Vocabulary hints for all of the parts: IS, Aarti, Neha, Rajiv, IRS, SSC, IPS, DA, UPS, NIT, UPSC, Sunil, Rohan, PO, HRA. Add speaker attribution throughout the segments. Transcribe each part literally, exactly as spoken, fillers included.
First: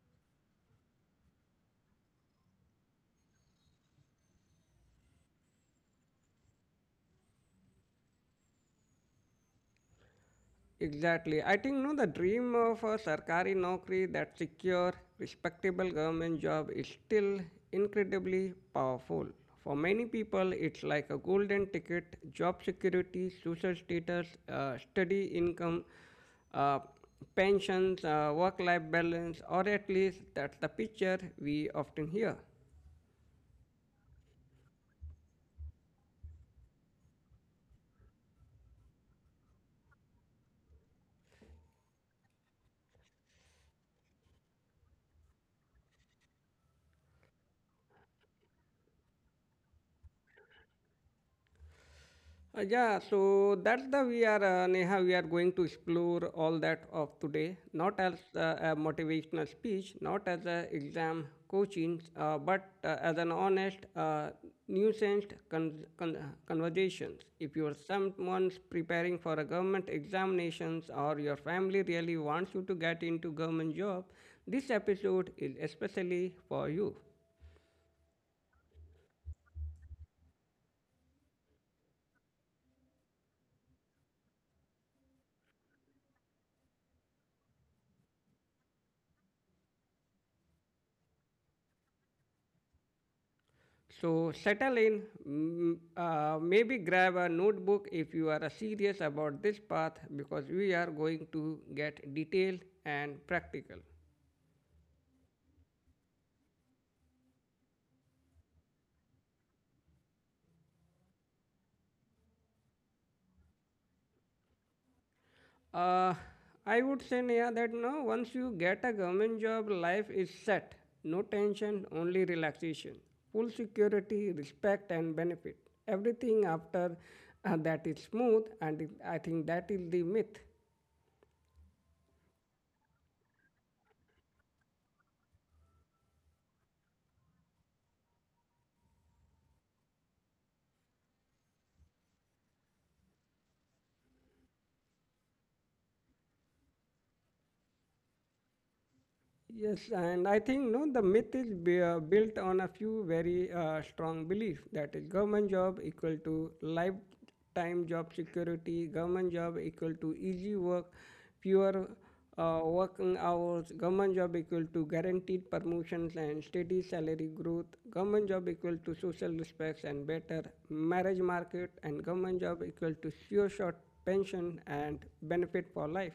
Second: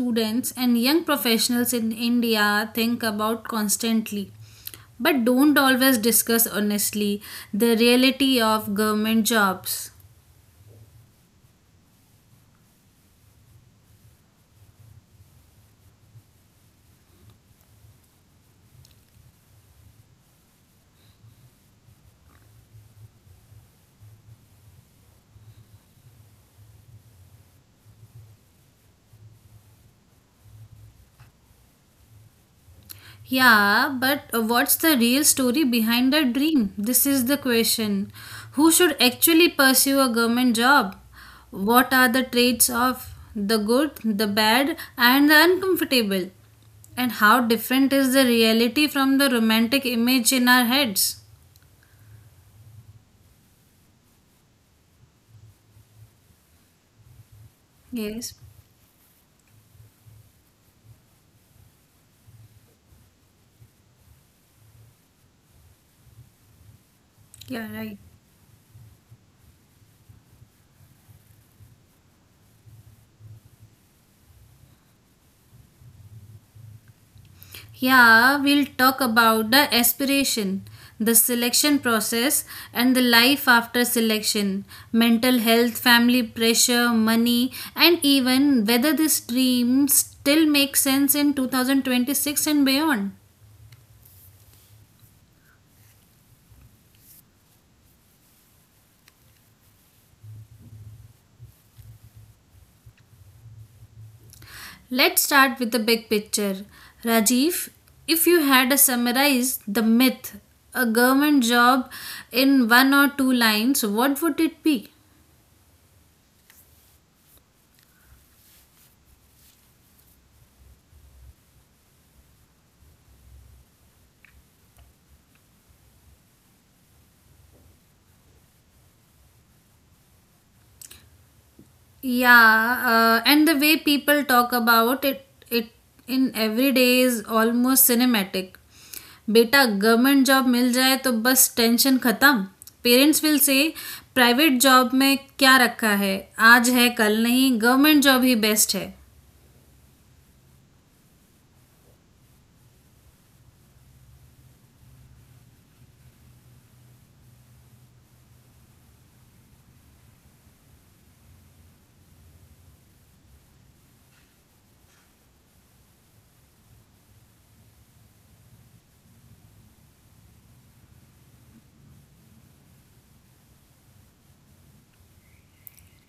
Speaker 1: students, and young professionals in India think about constantly, but don't always discuss honestly: the reality of government jobs.
Speaker 2: Exactly. I think no, the dream of a sarkari naukri, that secure respectable government job, is still incredibly powerful. For many people it's like a golden ticket: job security, social status, uh, steady income, uh, pensions, uh, work life balance, or at least that's the picture we often hear.
Speaker 1: Yeah, but uh, what's the real story behind the dream? This is the question. Who should actually pursue a government job? What are the traits of the good, the bad, and the uncomfortable? And how different is the reality from the romantic image in our heads?
Speaker 2: Uh, yeah, so that's the we are uh, Neha. We are going to explore all that of today, not as
Speaker 1: Yes,
Speaker 2: uh, a motivational speech, not as a exam coaching, uh, but uh, as an honest, uh, nuanced con- con- uh, conversations. If
Speaker 1: you're
Speaker 2: you are
Speaker 1: right.
Speaker 2: someone's preparing for a government examinations or your family really wants you to get into government job, this episode is especially for you.
Speaker 1: Yeah, we'll talk about the aspiration, the selection process, and the life after selection, mental health, family pressure, money, and even whether this dream still makes sense in two thousand twenty-six and beyond.
Speaker 2: So settle in, mm, uh, maybe grab a notebook if you are serious about this path, because we are going to get detailed and practical.
Speaker 1: Let's start with the big picture. Rajiv, if you had to summarize the myth, a government job in one or two lines, what would it be?
Speaker 2: Uh, I would say, Neha, that no, once you get a government job, life is set. No tension, only relaxation. Full security, respect, and benefit. Everything after uh, that is smooth, and I think that is the myth.
Speaker 1: Yeah, uh, and the way people talk about it, it in every day is almost cinematic. बेटा government job मिल जाए तो बस tension खत्म. Parents will say, private job में क्या रखा है, आज है कल नहीं, गवर्नमेंट जॉब ही बेस्ट है.
Speaker 2: Yes, and I think no, the myth is bu- uh, built on a few very uh, strong beliefs. That is, government job equal to lifetime job security, government job equal to easy work, fewer uh, working hours, government job equal to guaranteed promotions and steady salary growth, government job equal to social respects and better marriage market, and government job equal to sure short pension and benefit for life.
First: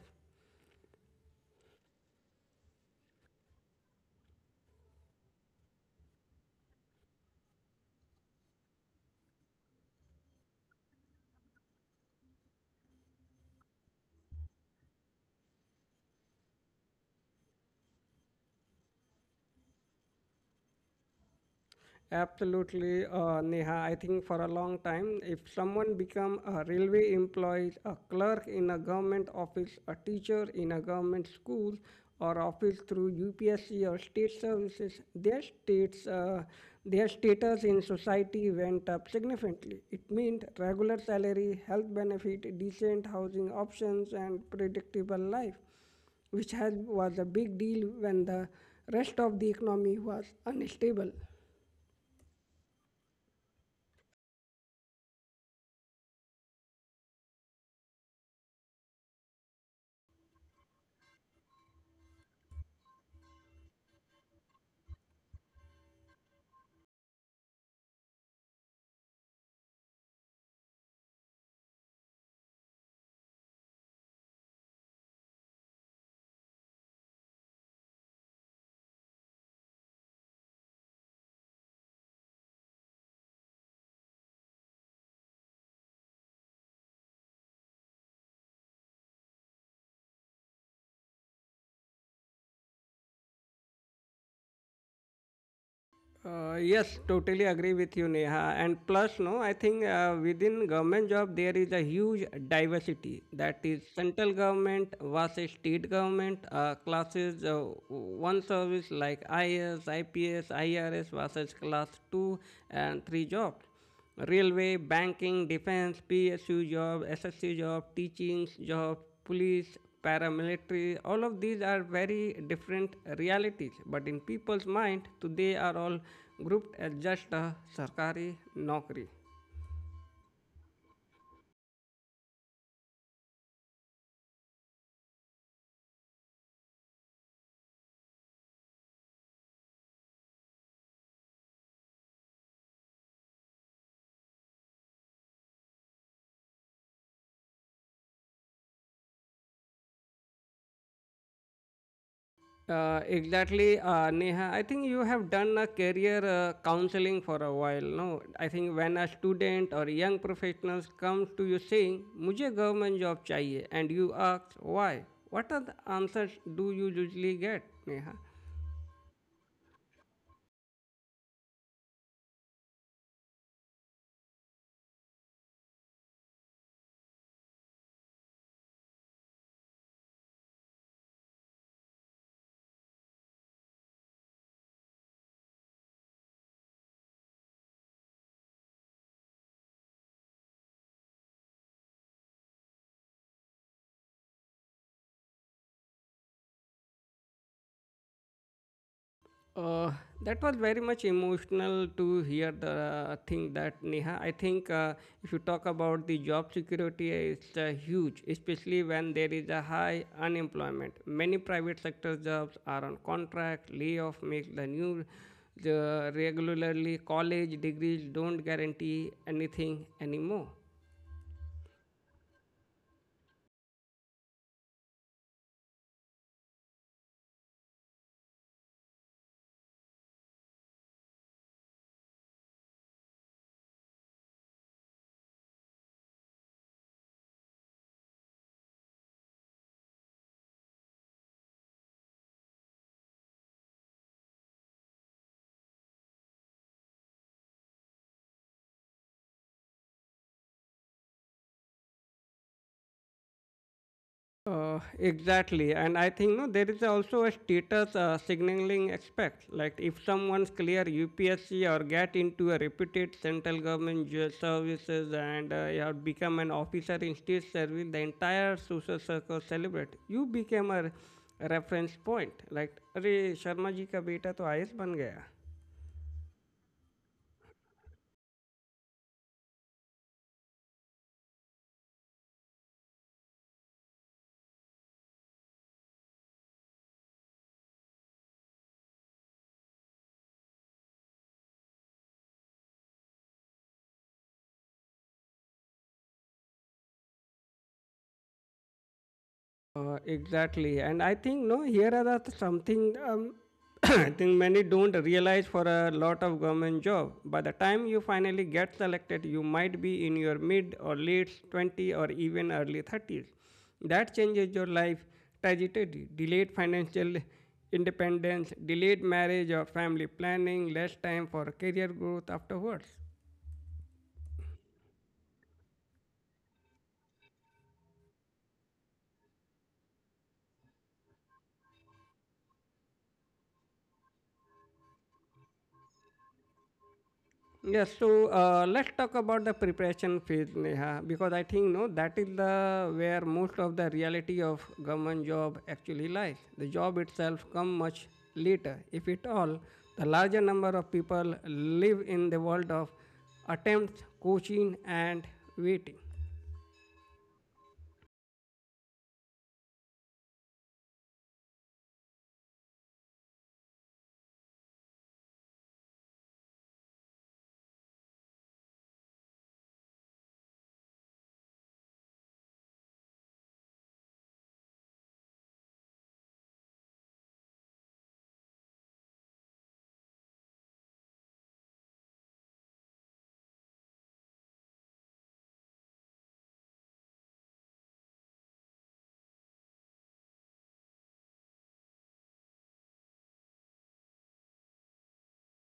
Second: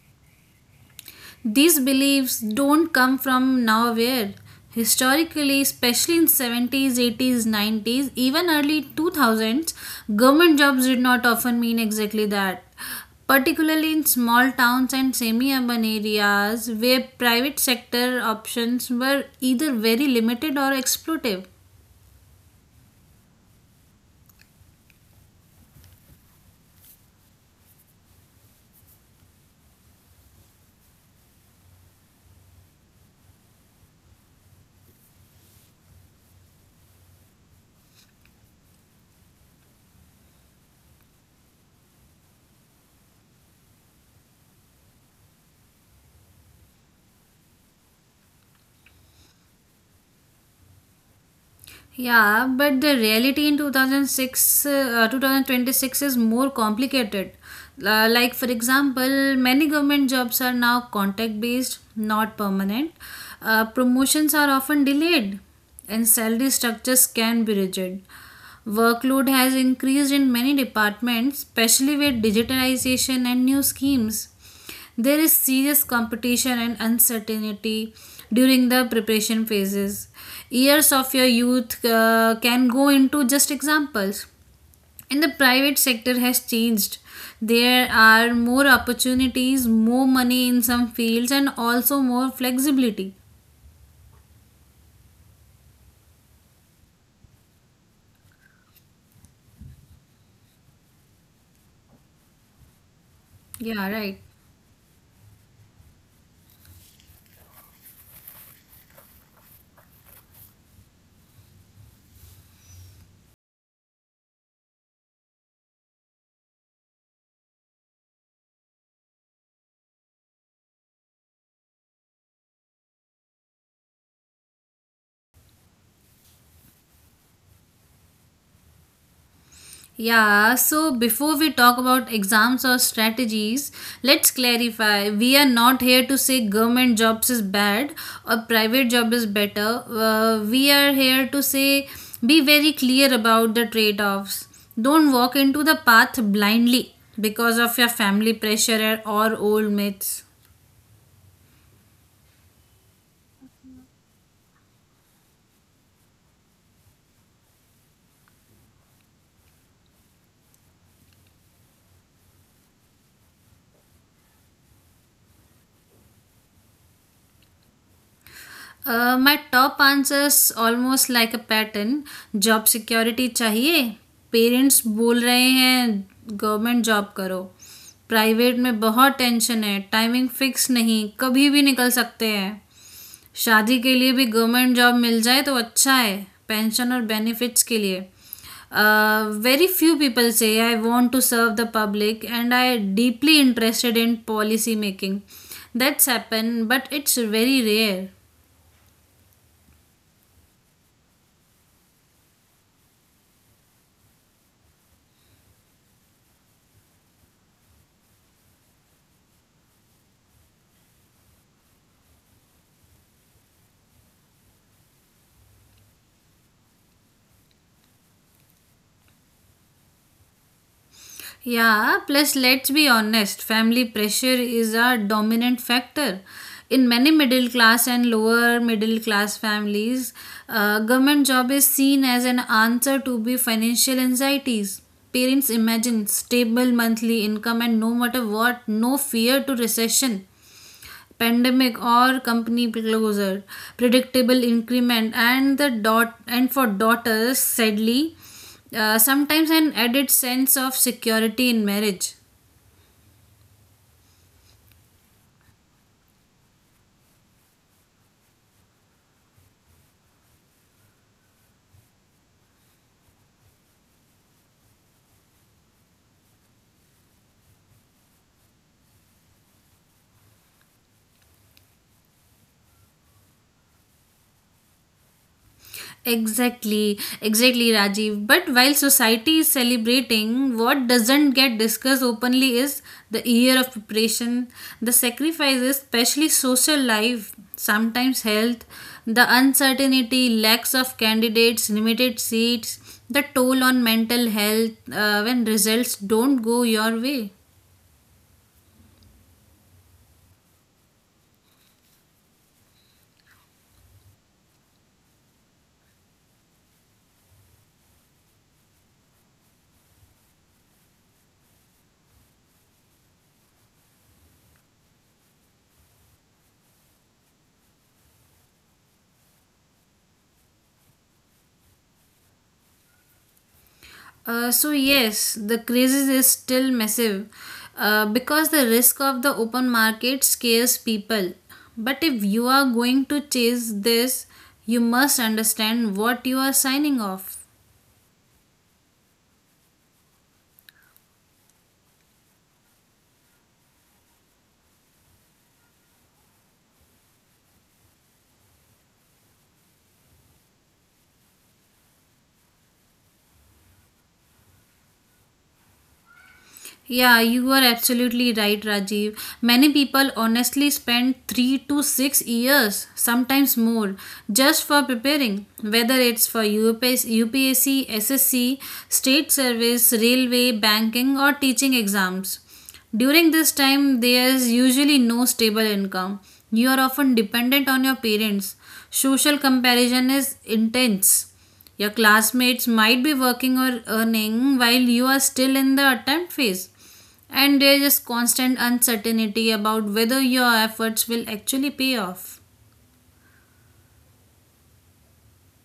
Speaker 1: These beliefs don't come from nowhere. Historically, especially in seventies, eighties, nineties, even early two thousands, government jobs did not often mean exactly that. Particularly in small towns and semi-urban areas where private sector options were either very limited or exploitative.
Speaker 2: Absolutely, uh, Neha. I think for a long time, if someone become a railway employee, a clerk in a government office, a teacher in a government school, or office through U P S C or state services, their states, uh, their status in society went up significantly. It meant regular salary, health benefit, decent housing options, and predictable life, which has, was a big deal when the rest of the economy was unstable.
Speaker 1: Yeah, but the reality in two thousand six, uh, twenty twenty-six is more complicated. Uh, like, for example, many government jobs are now contact based, not permanent. Uh, promotions are often delayed, and salary structures can be rigid. Workload has increased in many departments, especially with digitalization and new schemes. There is serious competition and uncertainty during the preparation phases. Years of your youth uh, can go into just examples. And the private sector has changed. There are more opportunities, more money in some fields, and also more flexibility.
Speaker 2: Uh, yes, totally agree with you, Neha. And plus, no, I think uh, within government job there is a huge diversity. That is
Speaker 1: Yeah, right.
Speaker 2: central government versus state government uh, classes. Uh, one service like I S, I P S, I R S versus class two and three jobs: railway, banking, defense, P S U job, S S C job, teachings job, police, paramilitary. All of these are very different realities, but in people's mind, today are all grouped as just a sarkari nokri.
Speaker 1: Yeah, so before we talk about exams or strategies, let's clarify. We are not here to say government jobs is bad or private job is better. Uh, we are here to say be very clear about the trade offs. Don't walk into the path blindly because of your family pressure or old myths.
Speaker 2: Uh, exactly, uh, Neha. I think you have done a career uh, counseling for a while. No, I think when a student or young professionals comes to you saying, "मुझे government job चाहिए," and you ask why, what are the answers do you usually get, Neha?
Speaker 1: Uh, my top answers almost like a pattern: job security चाहिए, parents बोल रहे हैं government job करो, private में बहुत tension है, टाइमिंग फिक्स नहीं, कभी भी निकल सकते हैं, शादी के लिए भी गवर्नमेंट जॉब मिल जाए तो अच्छा है, पेंशन और बेनिफिट्स के लिए. Very few people say, I want to serve the public and I deeply interested in policy making. That's happen but it's very rare.
Speaker 2: Uh, that was very much emotional to hear the uh, thing that, Neha. I think uh, if you talk about the job security, it's uh, huge, especially when there is a high unemployment. Many private sector jobs are on contract. Layoff makes the new, the regularly college degrees don't guarantee anything anymore.
Speaker 1: Yeah, plus let's be honest, family pressure is a dominant factor. In many middle class and lower middle class families, uh, government job is seen as an answer to be financial anxieties. Parents imagine stable monthly income and no matter what, no fear to recession, pandemic or company closure, predictable increment and the dot, and for daughters sadly, uh, sometimes an added sense of security in marriage.
Speaker 2: Uh, exactly, and I think no, there is also a status uh, signaling aspect. Like if someone's clear U P S C or get into a reputed central government ju- services, and uh, you have become an officer in state service, the entire social circle celebrate. You became a re- a reference point. Like, अरे शर्मा जी का बेटा तो IAS बन गया.
Speaker 1: Exactly, exactly, Rajiv. But while society is celebrating, what doesn't get discussed openly is the year of preparation, the sacrifices, especially social life, sometimes health, the uncertainty, lacks of candidates, limited seats, the toll on mental health uh, when results don't go your way.
Speaker 2: Uh, exactly, and I think no, here are the something um, I think many don't realize for a lot of government job. By the time you finally get selected, you might be in your mid or late twenty or even early thirties. That changes your life trajectory: delayed financial independence, delayed marriage or family planning, less time for career growth afterwards.
Speaker 1: Uh, so yes, the crisis is still massive uh, because the risk of the open market scares people. But if you are going to chase this, you must understand what you are signing off.
Speaker 2: Yes, so uh, let's talk about the preparation phase, Neha, because I think no, that is the where most of the reality of government job actually lies. The job itself come much later, if at all. The larger number of people live in the world of attempts, coaching, and waiting.
Speaker 1: Yeah, you are absolutely right, Rajiv. Many people honestly spend three to six years, sometimes more, just for preparing, whether it's for U P S, U P S C, S S C, state service, railway, banking, or teaching exams. During this time, there is usually no stable income. You are often dependent on your parents. Social comparison is intense. Your classmates might be working or earning while you are still in the attempt phase. And there is constant uncertainty about whether your efforts will actually pay off.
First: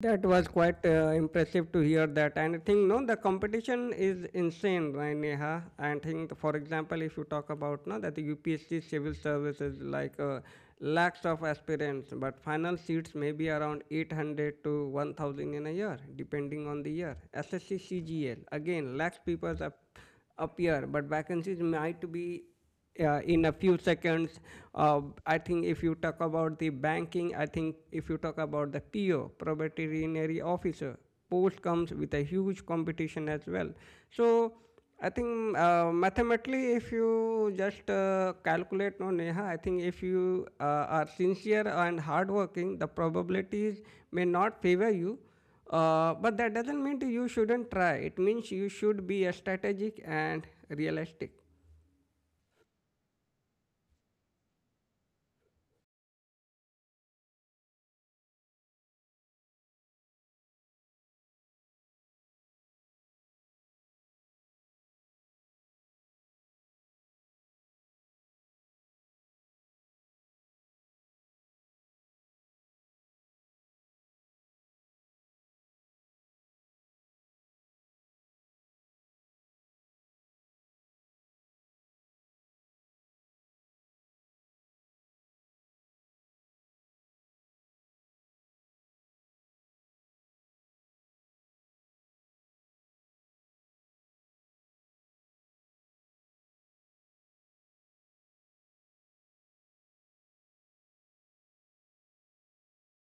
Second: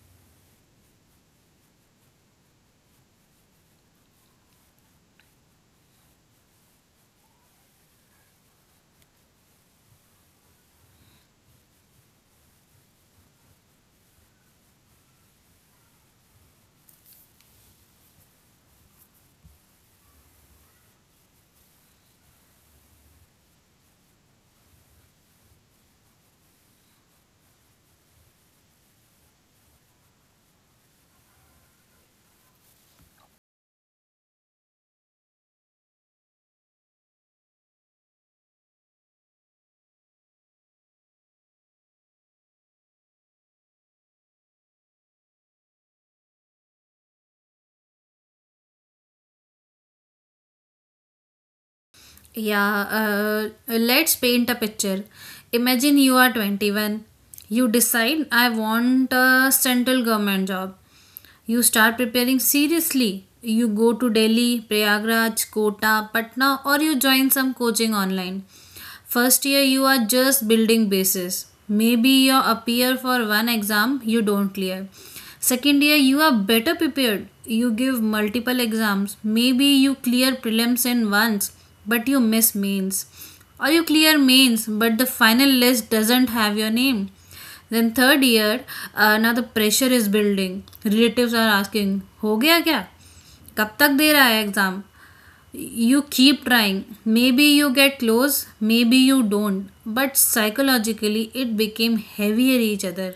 Speaker 2: That was quite uh, impressive to hear that. And I think, no, the competition is insane, right, Neha? And I think, for example, if you talk about no, that the U P S C civil services, like uh, lakhs of aspirants, but final seats may be around eight hundred to one thousand in a year, depending on the year. S S C C G L, again, lakhs people ap- appear, but vacancies might be uh, in a few seconds. Uh, I think if you talk about the banking, I think if you talk about the P O, probatory officer, post comes with a huge competition as well. So I think uh, mathematically, if you just uh, calculate, no, Neha, I think if you uh, are sincere and hardworking, the probabilities may not favor you. Uh, but that doesn't mean you shouldn't try. It means you should be uh, strategic and realistic.
Speaker 1: Yeah, uh, let's paint a picture. Imagine you are twenty-one. You decide, I want a central government job. You start preparing seriously. You go to Delhi, Prayagraj, Kota, Patna, or you join some coaching online. First year you are just building bases. Maybe you appear for one exam you don't clear. Second year you are better prepared. You give multiple exams. Maybe you clear prelims in once but you miss mains. Or you clear mains but the final list doesn't have your name. Then third year, uh, now the pressure is building. Relatives are asking, हो गया क्या, कब तक दे रहा है exam. You keep trying, maybe you get close, maybe you don't, but psychologically it became heavier each other.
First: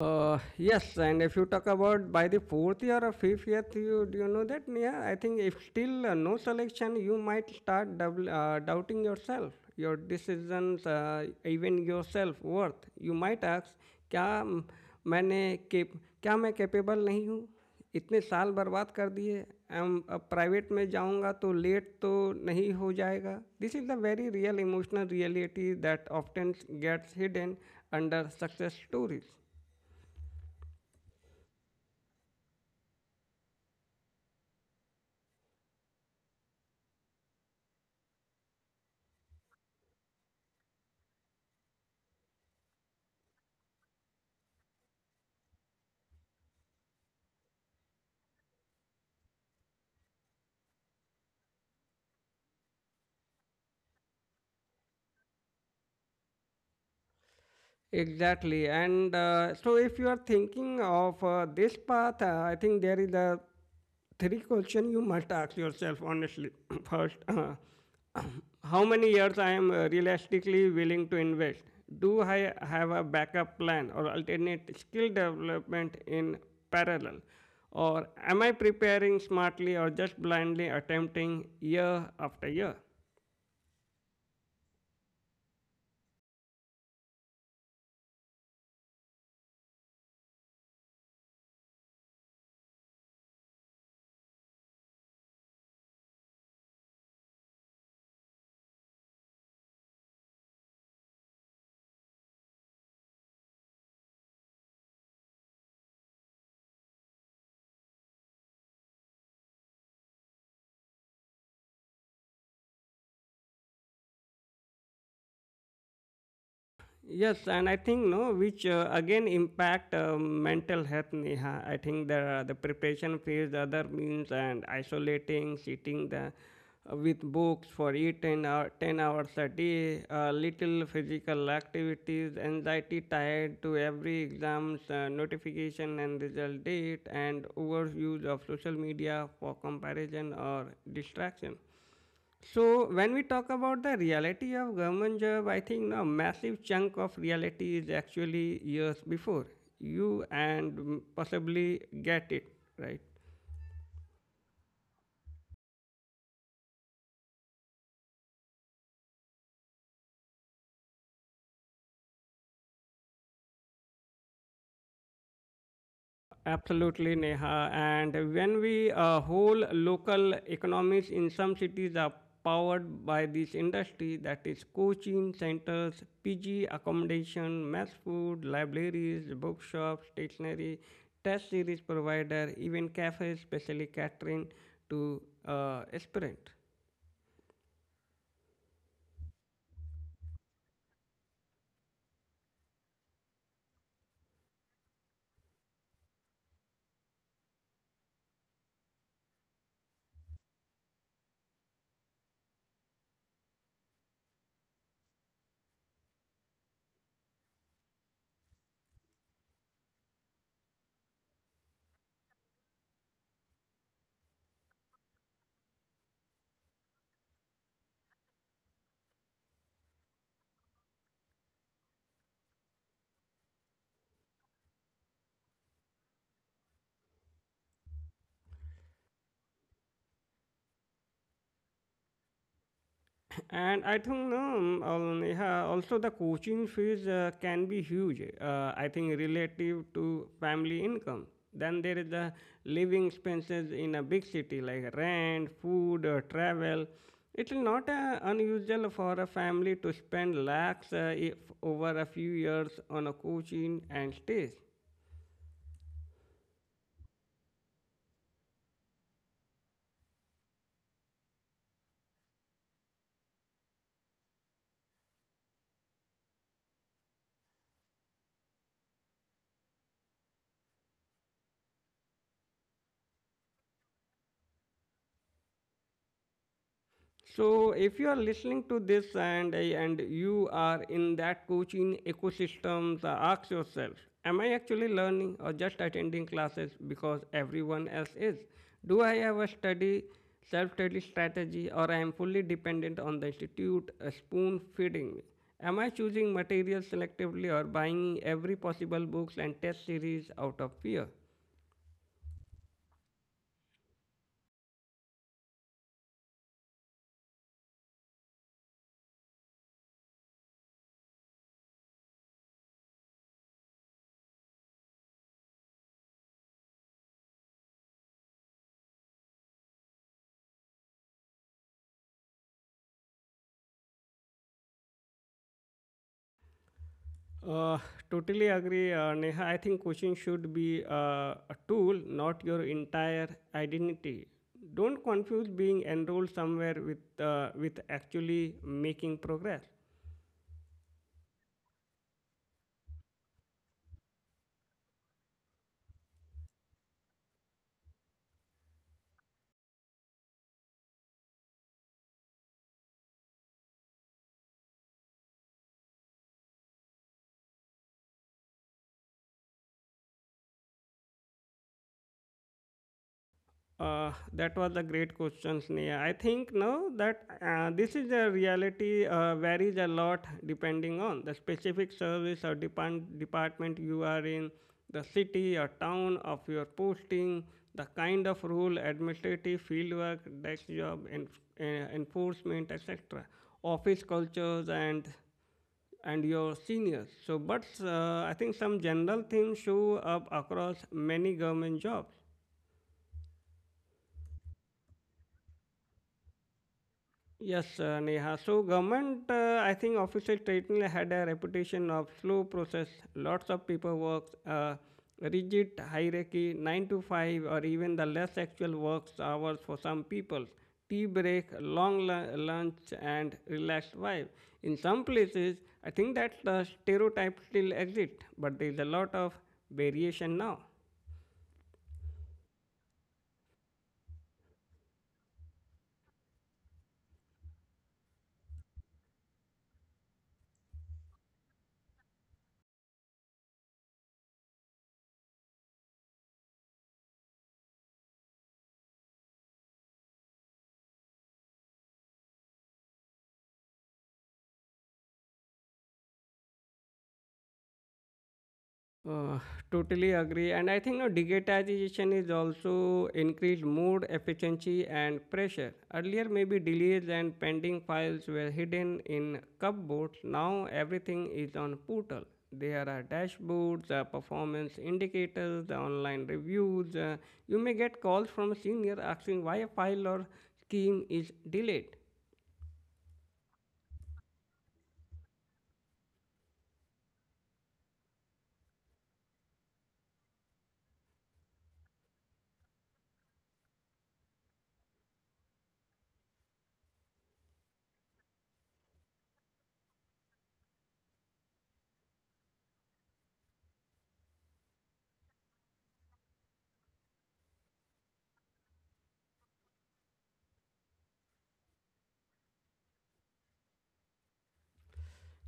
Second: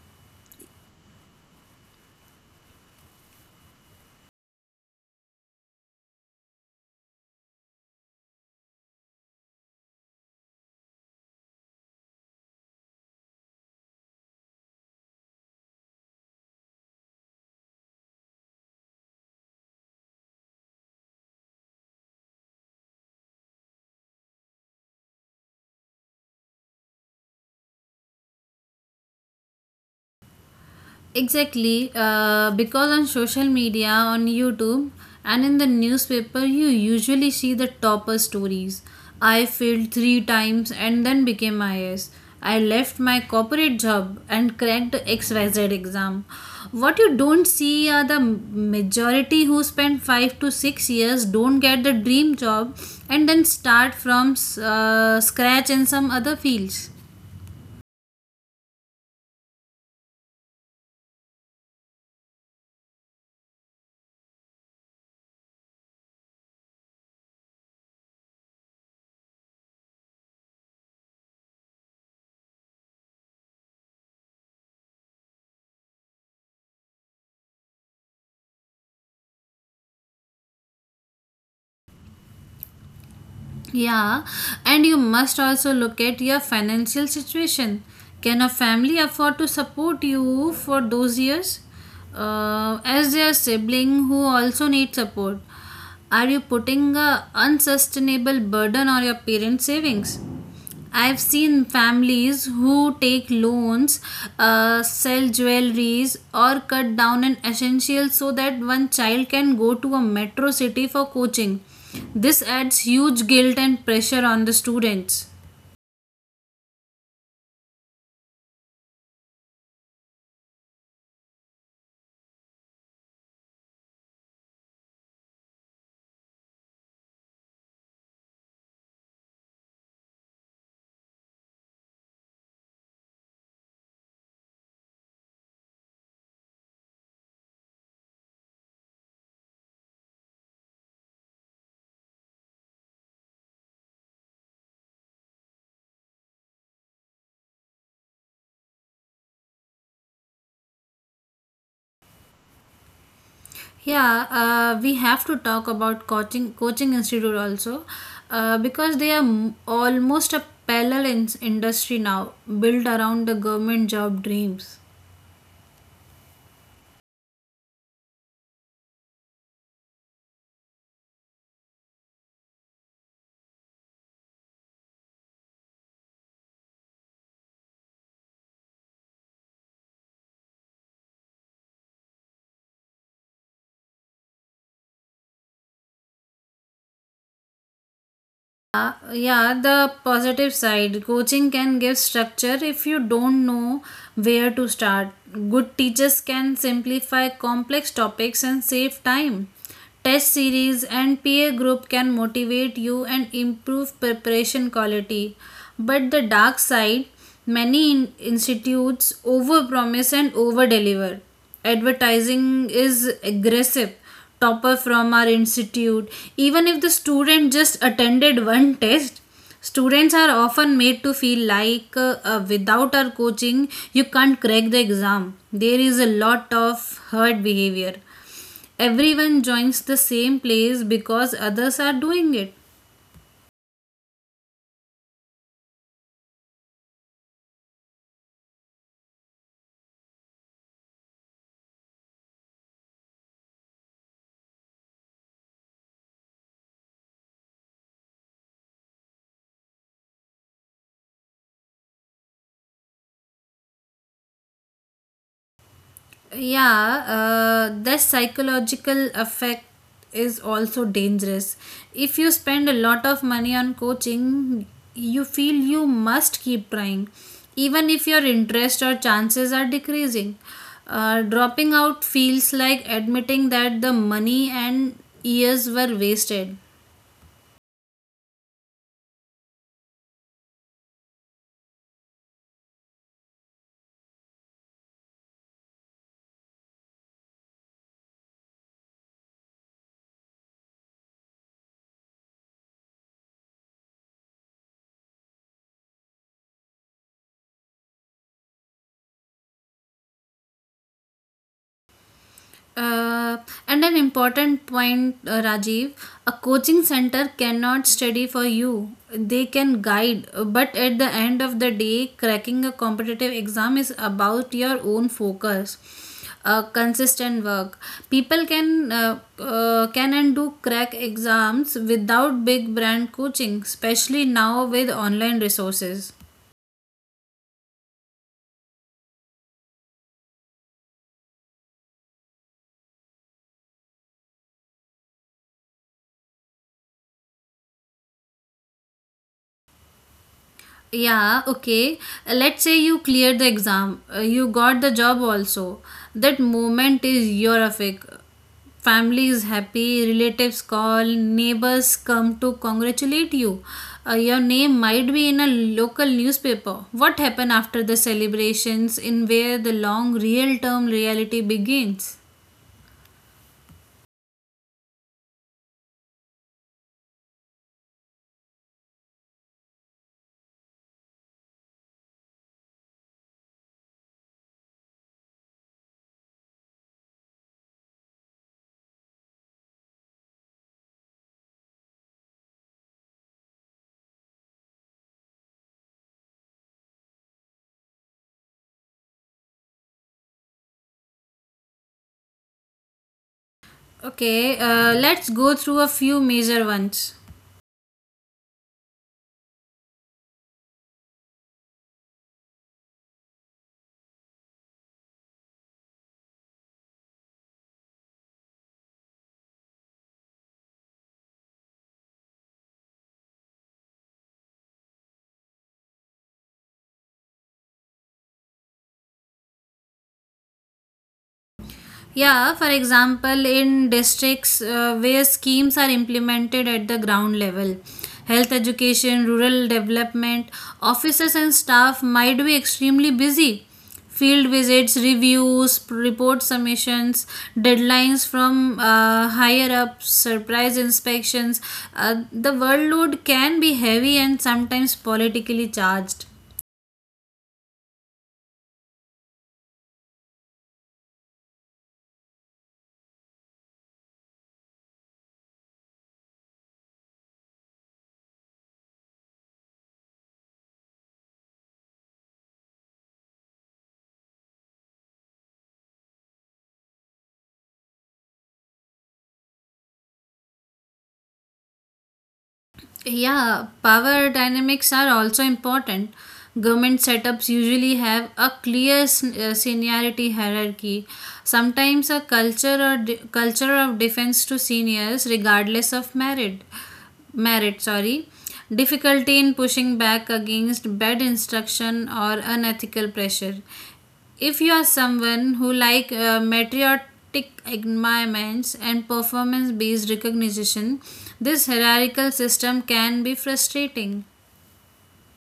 Speaker 2: Uh, yes, and if you talk about by the fourth year or fifth year, you do you know that? Yeah, I think if still uh, no selection, you might start doubl- uh, doubting yourself, your decisions, uh, even your self worth. You might ask, क्या म- मैंने के क्या मैं capable नहीं हूँ, इतने साल बर्बाद कर दिए, एम अब प्राइवेट में जाऊंगा तो लेट तो नहीं हो जाएगा. This is the very real emotional reality that often gets hidden under success stories.
Speaker 1: Exactly, uh, because on social media, on YouTube, and in the newspaper, you usually see the topper stories. I failed three times and then became I S. I left my corporate job and cracked X Y Z exam. What you don't see are the majority who spend five to six years don't get the dream job and then start from uh, scratch in some other fields.
Speaker 2: Exactly. And uh, so, if you are thinking of uh, this path, uh, I think there is a three question you must ask yourself honestly. First, uh, how many years I am uh, realistically willing to invest? Do I have a backup plan or alternate skill development in parallel? Or am I preparing smartly, or just blindly attempting year after year?
Speaker 1: Yeah, and you must also look at your financial situation. Can a family afford to support you for those years? Uh, as their sibling who also need support, are you putting a unsustainable burden on your parents' savings? I've seen families who take loans, uh, sell jewelries, or cut down on essentials so that one child can go to a metro city for coaching. This adds huge guilt and pressure on the students.
Speaker 2: Yes, and I think no, which uh, again impact uh, mental health. Neha, I think the the preparation phase, other means, and isolating, sitting the uh, with books for eight ten hour ten hours a day, uh, little physical activities, anxiety tied to every exams uh, notification and result date, and overuse of social media for comparison or distraction. So when we talk about the reality of government job, I think now massive chunk of reality is actually years before you and mm, possibly get it right.
Speaker 1: Yeah, uh, we have to talk about coaching coaching institute also, uh, because they are m- almost a parallel in- industry now, built around the government job dreams.
Speaker 2: Absolutely, Neha. And when we uh, whole local economies in some cities are powered by this industry, that is coaching centers, P G accommodation, mass food, libraries, bookshops, stationery, test series provider, even cafes, specially catering to uh, aspirant.
Speaker 1: Uh, yeah, the positive side. Coaching can give structure if you don't know where to start. Good teachers can simplify complex topics and save time. Test series and peer group can motivate you and improve preparation quality. But the dark side, many in- institutes overpromise and overdeliver. Advertising is aggressive, topper from our institute even if the student just attended one test. Students are often made to feel like uh, uh, without our coaching you can't crack the exam. There is a lot of herd behavior, everyone joins the same place because others are doing it.
Speaker 2: And I think no, um, um, yeah, also the coaching fees uh, can be huge. Uh, I think relative to family income. Then there is the living expenses in a big city like rent, food, uh, travel. It's not uh, unusual for a family to spend lakhs uh, if over a few years on a coaching and stays.
Speaker 1: Yeah, uh, that psychological effect is also dangerous. If you spend a lot of money on coaching, you feel you must keep trying even if your interest or chances are decreasing. Uh, dropping out feels like admitting that the money and years were wasted.
Speaker 2: So, if you are listening to this and and you are in that coaching ecosystem, so ask yourself: Am I actually learning, or just attending classes because everyone else is? Do I have a study self-study strategy, or I am fully dependent on the institute uh, spoon feeding me? Am I choosing material selectively, or buying every possible books and test series out of fear?
Speaker 1: Uh, and an important point, uh, Rajiv, a coaching center cannot study for you. They can guide, uh, but at the end of the day, cracking a competitive exam is about your own focus. Uh, consistent work. People can uh, uh, can and do crack exams without big brand coaching, especially now with online resources.
Speaker 2: Uh, Totally agree, uh, Neha. I think coaching should be uh, a tool, not your entire identity. Don't confuse being enrolled somewhere with uh, with actually making progress.
Speaker 1: Yeah, okay. Let's say you cleared the exam, uh, you got the job also. That moment is your epic. Family is happy, relatives call, neighbors come to congratulate you. Uh, your name might be in a local newspaper. What happened after the celebrations in where the long real term reality begins?
Speaker 2: Uh, that was a great question, Sneha. I think now that uh, this is a reality uh, varies a lot depending on the specific service or depart- department you are in, the city or town of your posting, the kind of role, administrative fieldwork, desk job, en- eh, enforcement, et cetera. Office cultures and and your seniors. So, but uh, I think some general themes show up across many government jobs.
Speaker 1: Okay, uh, let's go through a few major ones.
Speaker 2: Yes, uh, Neha. So, government, uh, I think official traditionally had a reputation of slow process, lots of paperwork, uh, rigid hierarchy, nine to five, or even the less actual work hours for some people, tea break, long lu- lunch, and relaxed vibe. In some places, I think that the stereotype still exists, but there is a lot of variation now.
Speaker 1: Yeah, for example, in districts uh, where schemes are implemented at the ground level, health education, rural development, officers and staff might be extremely busy. Field visits, reviews, report submissions, deadlines from uh, higher ups, surprise inspections. Uh, the workload can be heavy and sometimes politically charged.
Speaker 2: Uh, Totally agree. And I think no, digitization is also increased mood efficiency and pressure. Earlier, maybe delays and pending files were hidden in cupboards. Now, everything is on portal. There are dashboards, uh, performance indicators, the online reviews. Uh, you may get calls from a senior asking why a file or scheme is delayed.
Speaker 1: Yeah, power dynamics are also important. Government setups usually have a clear s- uh, seniority hierarchy. Sometimes a culture or de- culture of defense to seniors, regardless of merit. Merit, sorry. Difficulty in pushing back against bad instruction or unethical pressure. If you are someone who like uh, meteoritic environments and performance-based recognition, this hierarchical system can be frustrating.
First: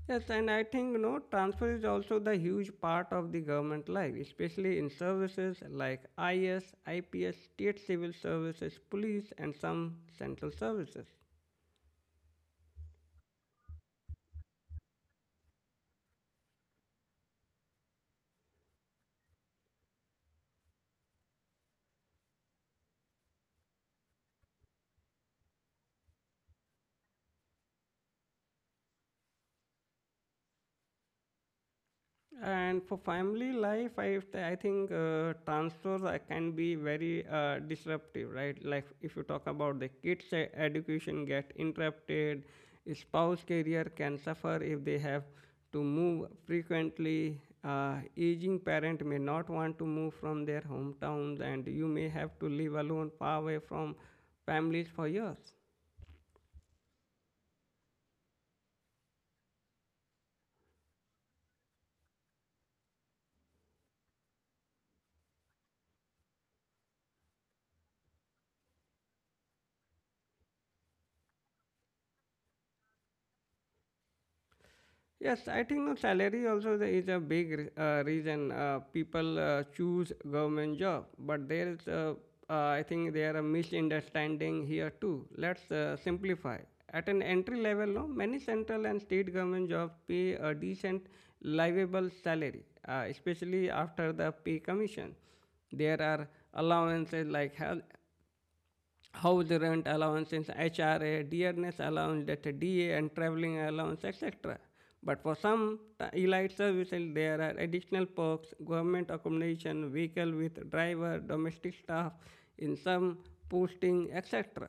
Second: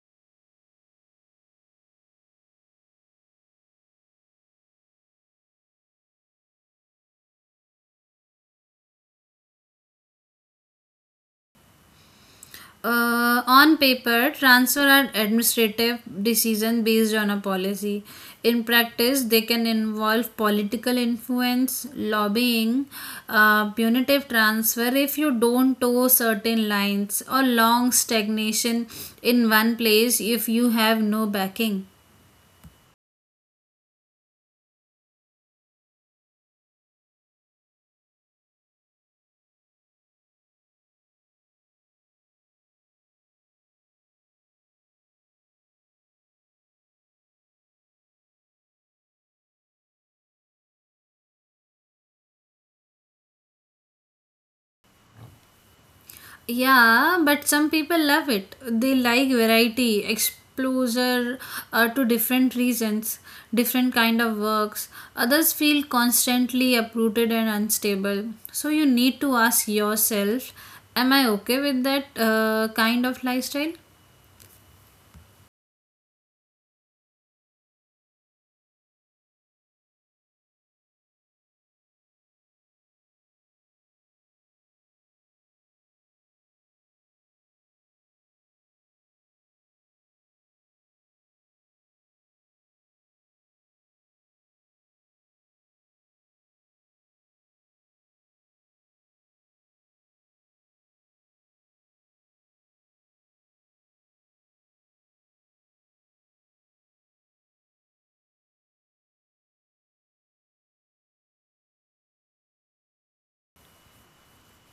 Speaker 2: Yes, and I think you know transfer is also the huge part of the government life, especially in services like I S, I P S, state civil services, police, and some central services.
Speaker 1: Uh, on paper, transfer are administrative decisions based on a policy. In practice, they can involve political influence, lobbying, uh, punitive transfer if you don't toe certain lines, or long stagnation in one place if you have no backing.
Speaker 2: And for family life, I, I think uh, transfers uh, can be very uh, disruptive, right? Like if you talk about the kids' e- education get interrupted, spouse career can suffer if they have to move frequently. Uh, aging parent may not want to move from their hometowns, and you may have to live alone, far away from families for years.
Speaker 1: Yeah, but some people love it. They like variety, exposure uh, to different reasons, different kind of works. Others feel constantly uprooted and unstable. So you need to ask yourself, am I okay with that uh, kind of lifestyle?
Speaker 2: Yes, I think no salary also the- is a big re- uh, reason uh, people uh, choose government job. But there is, uh, uh, I think there are misunderstanding here too. Let's uh, simplify. At an entry level, no, many central and state government jobs pay a decent, livable salary, uh, especially after the pay commission. There are allowances like health, how the rent allowances, H R A, dearness allowance, that D A and traveling allowance, et cetera. But for some elite services, there are additional perks, government accommodation, vehicle with driver, domestic staff, in some posting, et cetera.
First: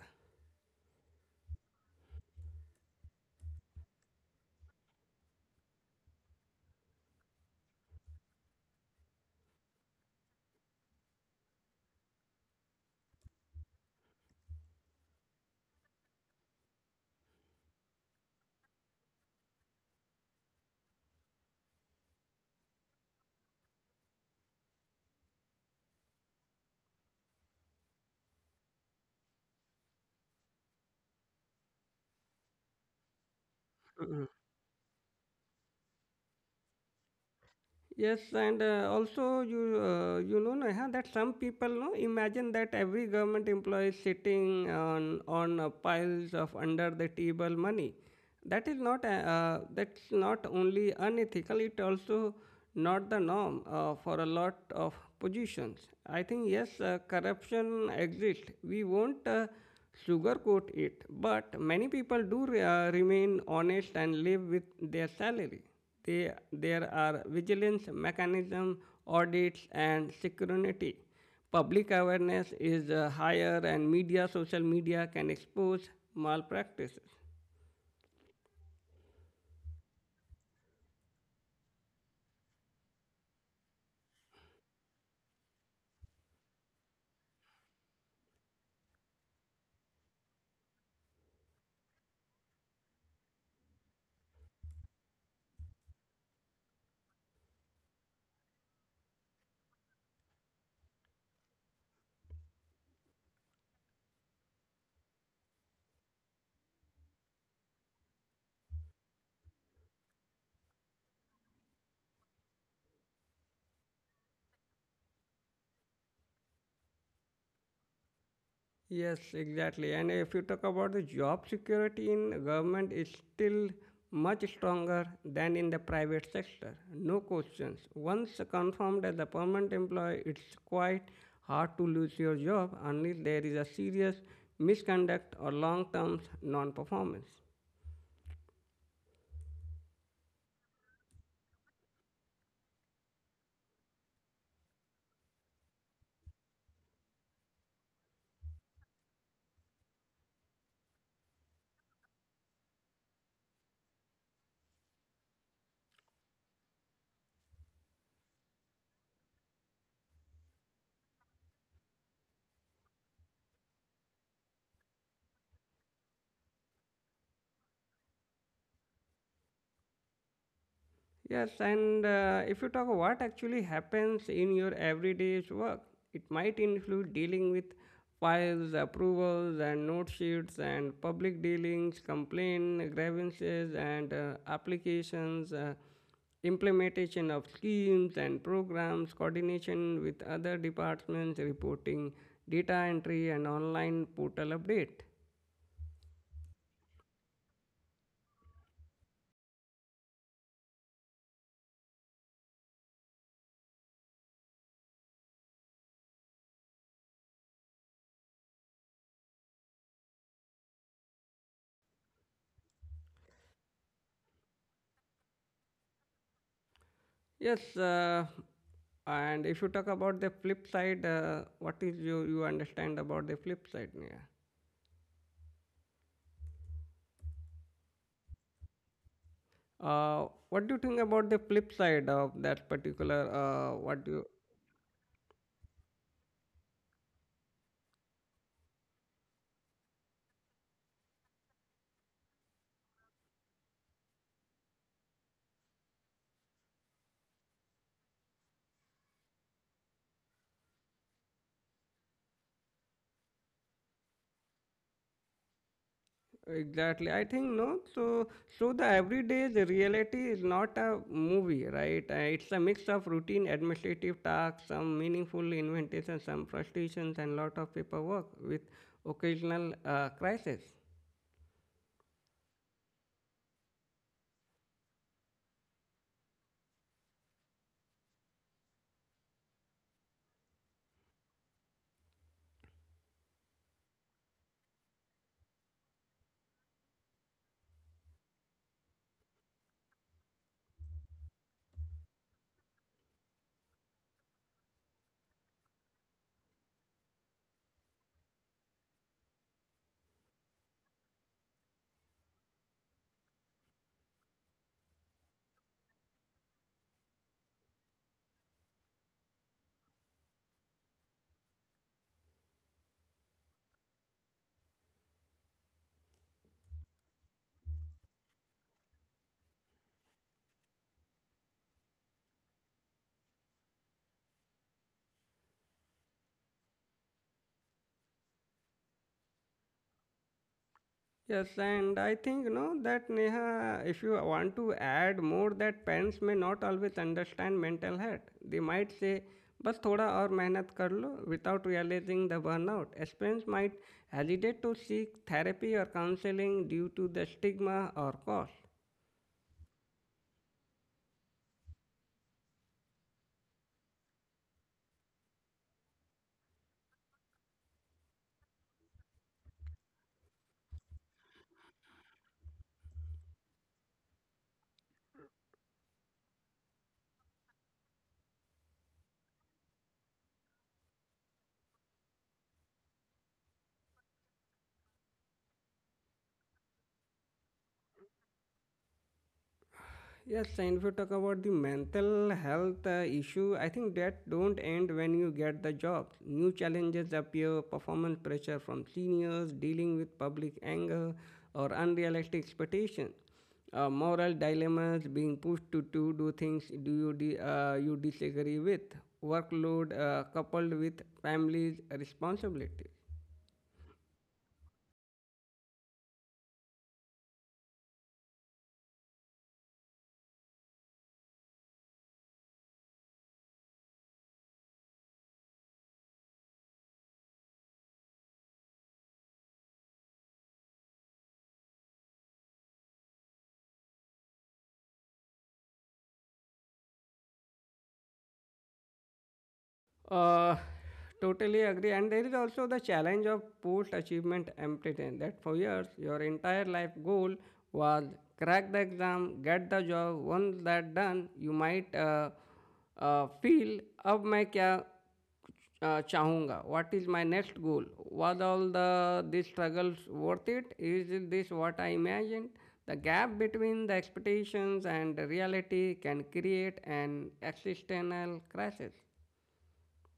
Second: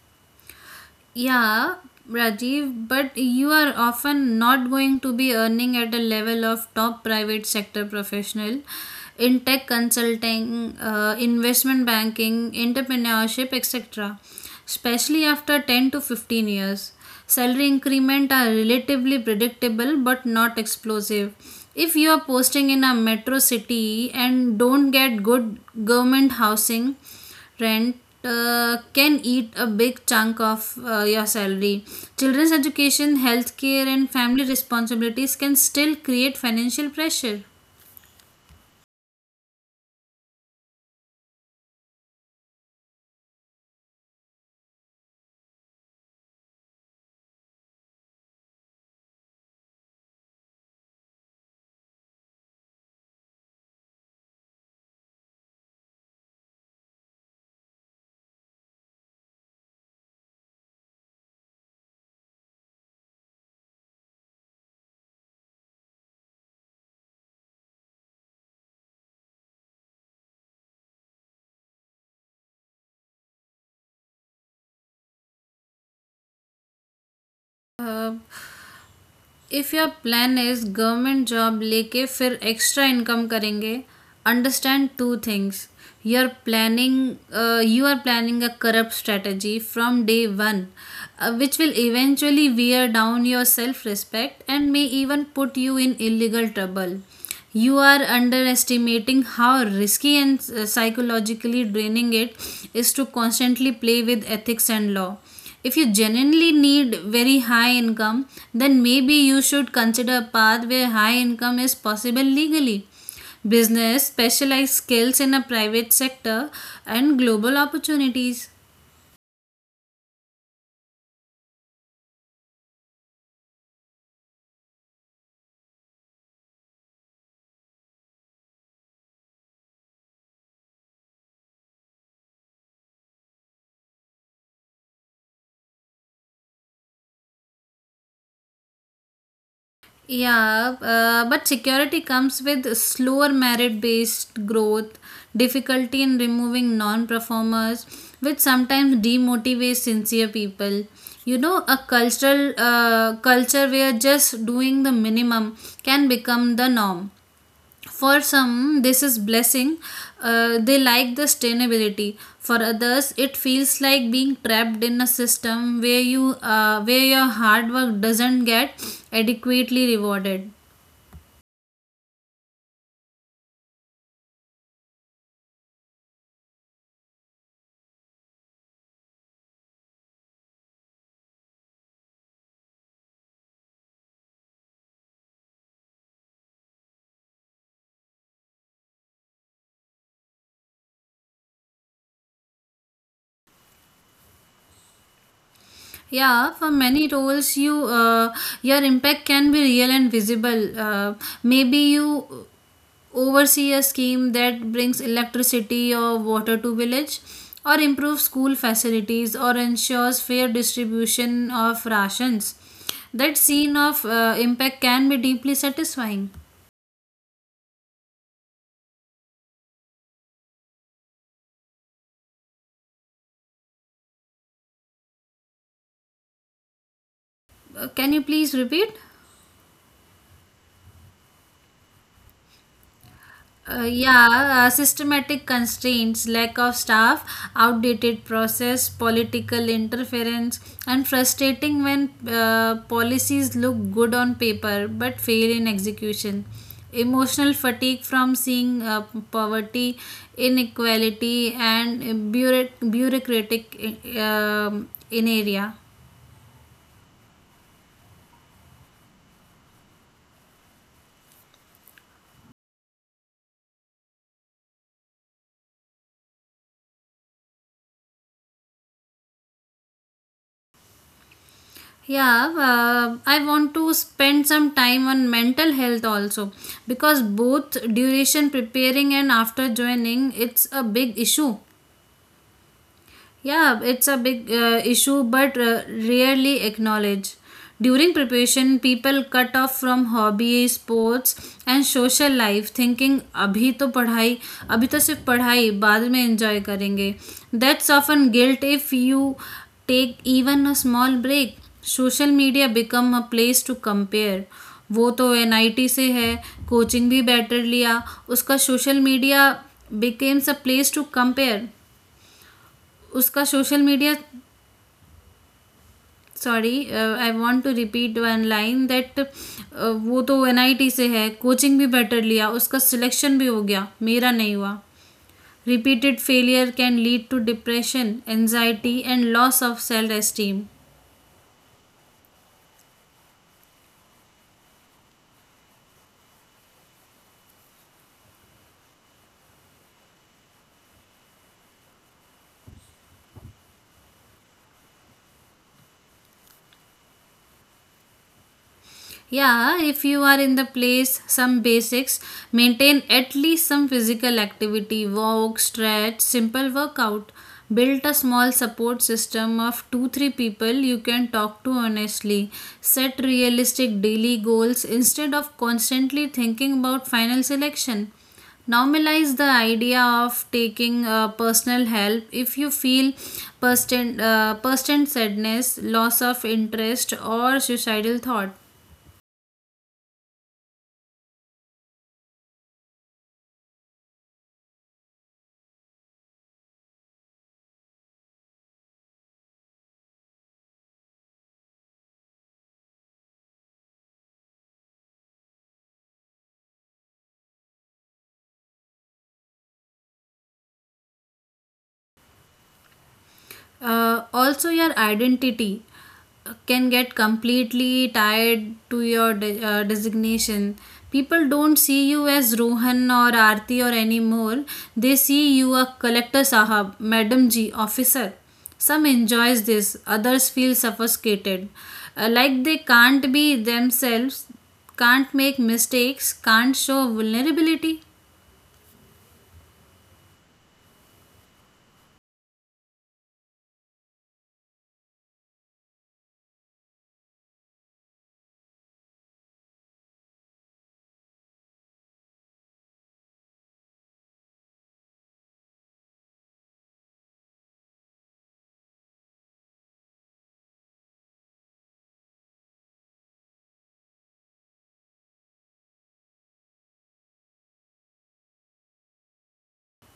Speaker 1: Yeah, Rajiv, but you are often not going to be earning at the level of top private sector professional in tech consulting, uh, investment banking, entrepreneurship, et cetera. Especially after ten to fifteen years. Salary increment are relatively predictable but not explosive. If you are posting in a metro city and don't get good government housing, rent uh, can eat a big chunk of uh, your salary. Children's education, healthcare, and family responsibilities can still create financial pressure.
Speaker 2: Yes, and uh, also you uh, you know Neha, that some people no imagine that every government employee is sitting on on uh, piles of under the table money. That is not a- uh, that's not only unethical; it also not the norm uh, for a lot of positions. I think yes, uh, corruption exists. We won't. Uh, sugarcoat it, but many people do re- uh, remain honest and live with their salary. They, there are vigilance mechanism, audits, and security. Public awareness is uh, higher, and media, social media, can expose malpractices.
Speaker 1: Uh, if your plan is government job लेके फिर extra income करेंगे, understand two things. You are planning you are planning a corrupt strategy from day one which will eventually wear down your self respect and may even put you in illegal trouble. You are underestimating how risky and uh, psychologically draining it is to constantly play with ethics and law. If you genuinely need very high income, then maybe you should consider a path where high income is possible legally: business, specialized skills in a private sector, and global opportunities.
Speaker 2: Yes, exactly. And if you talk about the job security in government is still much stronger than in the private sector. No questions. Once confirmed as a permanent employee, it's quite hard to lose your job unless there is a serious misconduct or long-term non-performance.
Speaker 1: Yeah, uh, but security comes with slower merit based growth, difficulty in removing non performers, which sometimes demotivates sincere people. You know, a cultural uh, culture where just doing the minimum can become the norm. For some this is blessing, uh, they like the sustainability. For others it feels like being trapped in a system where you uh, where your hard work doesn't get adequately rewarded.
Speaker 2: Yes, and uh, if you talk what actually happens in your everyday's work, it might include dealing with files, approvals, and note sheets, and public dealings, complaint, grievances, and uh, applications, uh, implementation of schemes and programs, coordination with other departments, reporting, data entry, and online portal update.
Speaker 1: Yeah, for many roles, you uh, your impact can be real and visible. Uh, maybe you oversee a scheme that brings electricity or water to village, or improves school facilities, or ensures fair distribution of rations. That scene of uh, impact can be deeply satisfying.
Speaker 2: Yes, uh, and if you talk about the flip side, uh, what is you you understand about the flip side? Yeah.
Speaker 1: Uh, can you please repeat?
Speaker 2: Uh, what do you think about the flip side of that particular? Uh,
Speaker 1: Uh,
Speaker 2: what do you
Speaker 1: yeah, uh, systematic constraints, lack of staff, outdated process, political interference, and frustrating when uh, policies look good on paper but fail in execution. Emotional fatigue from seeing uh, poverty, inequality, and bureau- bureaucratic uh, um, in area.
Speaker 2: exactly? I think no. So so the everyday the reality is not a movie, right? Uh, it's a mix of routine administrative tasks, some meaningful inventions, some frustrations, and lot of paperwork with occasional uh, crisis.
Speaker 1: Yeah, uh, I want to spend some time on mental health also, because both duration preparing and after joining it's a big issue. Yeah, it's a big uh, issue, but uh, rarely acknowledged. During preparation, people cut off from hobby, sports, and social life, thinking अभी तो पढ़ाई, अभी तो सिर्फ पढ़ाई बाद में enjoy करेंगे. That's often guilt if you take even a small break. Social media become a place to compare. वो तो एनआईटी से है, कोचिंग भी बेटर लिया. उसका social media becomes a place to compare उसका social media sorry, I want to repeat one line that. वो तो एनआईटी से है, कोचिंग भी बेटर लिया, उसका सिलेक्शन भी हो गया, मेरा नहीं हुआ. Repeated failure can lead to depression, anxiety, and loss of self esteem.
Speaker 2: Yes, and I think you know that Neha, if you want to add more, that parents may not always understand mental health. They might say, "बस थोड़ा और मेहनत कर लो," without realizing the burnout. As parents might hesitate to seek therapy or counseling due to the stigma or cost.
Speaker 1: Yeah, if you are in the place, some basics: maintain at least some physical activity, walk, stretch, simple workout. Build a small support system of two three people you can talk to honestly. Set realistic daily goals instead of constantly thinking about final selection. Normalize the idea of taking uh, personal help if you feel persistent, uh, persistent sadness, loss of interest, or suicidal thought.
Speaker 2: Yes, and if you talk about the mental health uh, issue, I think that don't end when you get the job. New challenges appear, performance pressure from seniors, dealing with public anger or unrealistic expectations, uh, moral dilemmas, being pushed to, to do things do you, di- uh, you disagree with, workload uh, coupled with family's responsibilities.
Speaker 1: Uh, also, your identity uh, can get completely tied to your de- uh, designation. People don't see you as Rohan or Aarti or anymore. They see you a collector sahab, madam ji, officer. Some enjoys this, others feel suffocated. Uh, like they can't be themselves, can't make mistakes, can't show vulnerability.
Speaker 2: Uh, Totally agree. And there is also the challenge of post achievement emptiness that for years your entire life goal was crack the exam, get the job. Once that done, you might uh, uh, feel अब मैं क्या uh, चाहूँगा what is my next goal was all the these struggles worth it is this what I imagined the gap between the expectations and the reality can create an existential crisis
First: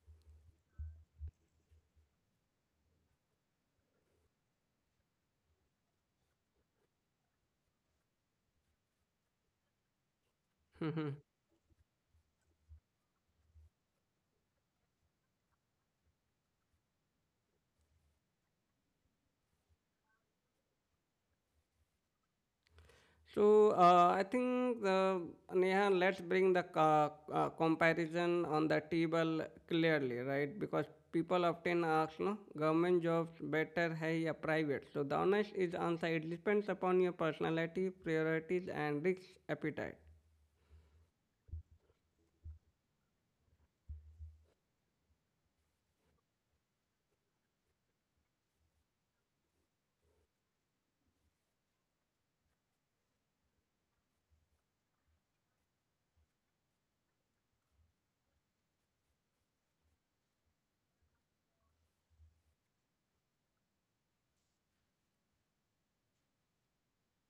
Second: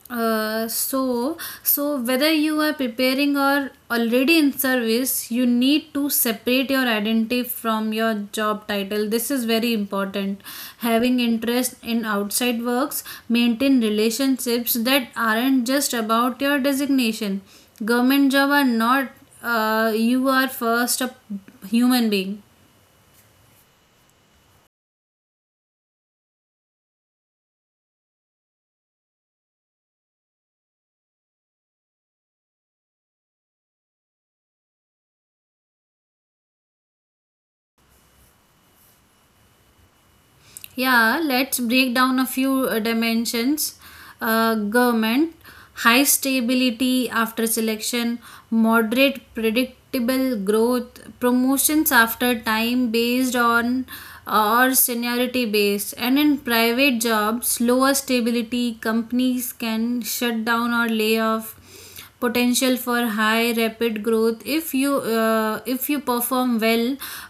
Speaker 1: Uh, so so whether you are preparing or already in service, you need to separate your identity from your job title. This is very important, having interest in outside works, maintain relationships that aren't just about your designation. Government job are not, uh, you are first a human being.
Speaker 2: So uh, I think the Neha, let's bring the co- uh, comparison on the table clearly, right? Because people often ask, no, government jobs better hai ya private? So the honest is answer it depends upon your personality, priorities, and risk appetite.
Speaker 1: Yeah, let's break down a few uh, dimensions. Uh, government: high stability after selection, moderate predictable growth, promotions after time based on uh, or seniority based. And in private jobs, lower stability, companies can shut down or lay off, potential for high rapid growth if you uh, if you perform well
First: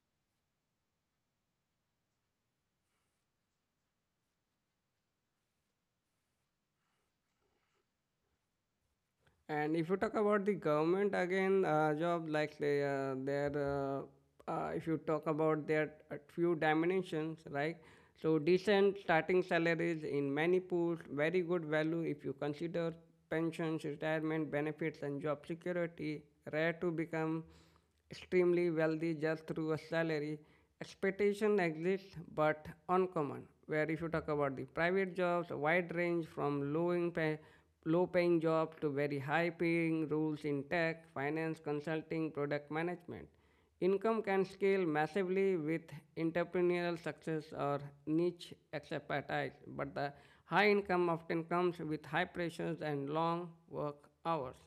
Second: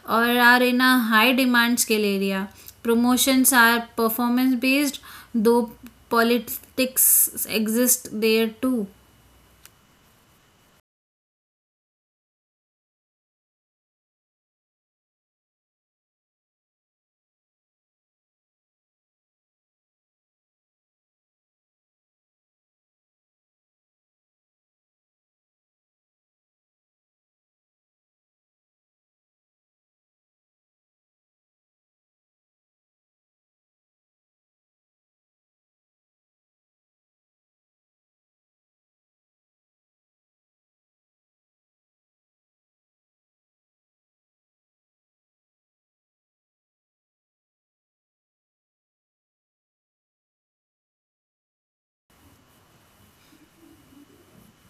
Speaker 1: or are in a high demand skill area. Promotions are performance based, though politics exist there too.
Speaker 2: And if you talk about the government again, uh, job like they, uh, their, uh, uh, if you talk about their uh, few dimensions, right? So decent starting salaries in many pools, very good value if you consider pensions, retirement benefits, and job security. Rare to become extremely wealthy just through a salary. Expectation exists, but uncommon. Where if you talk about the private jobs, wide range from low in pay, low paying jobs to very high paying roles in tech, finance, consulting, product management. Income can scale massively with entrepreneurial success or niche expertise, but the high income often comes with high pressures and long work hours.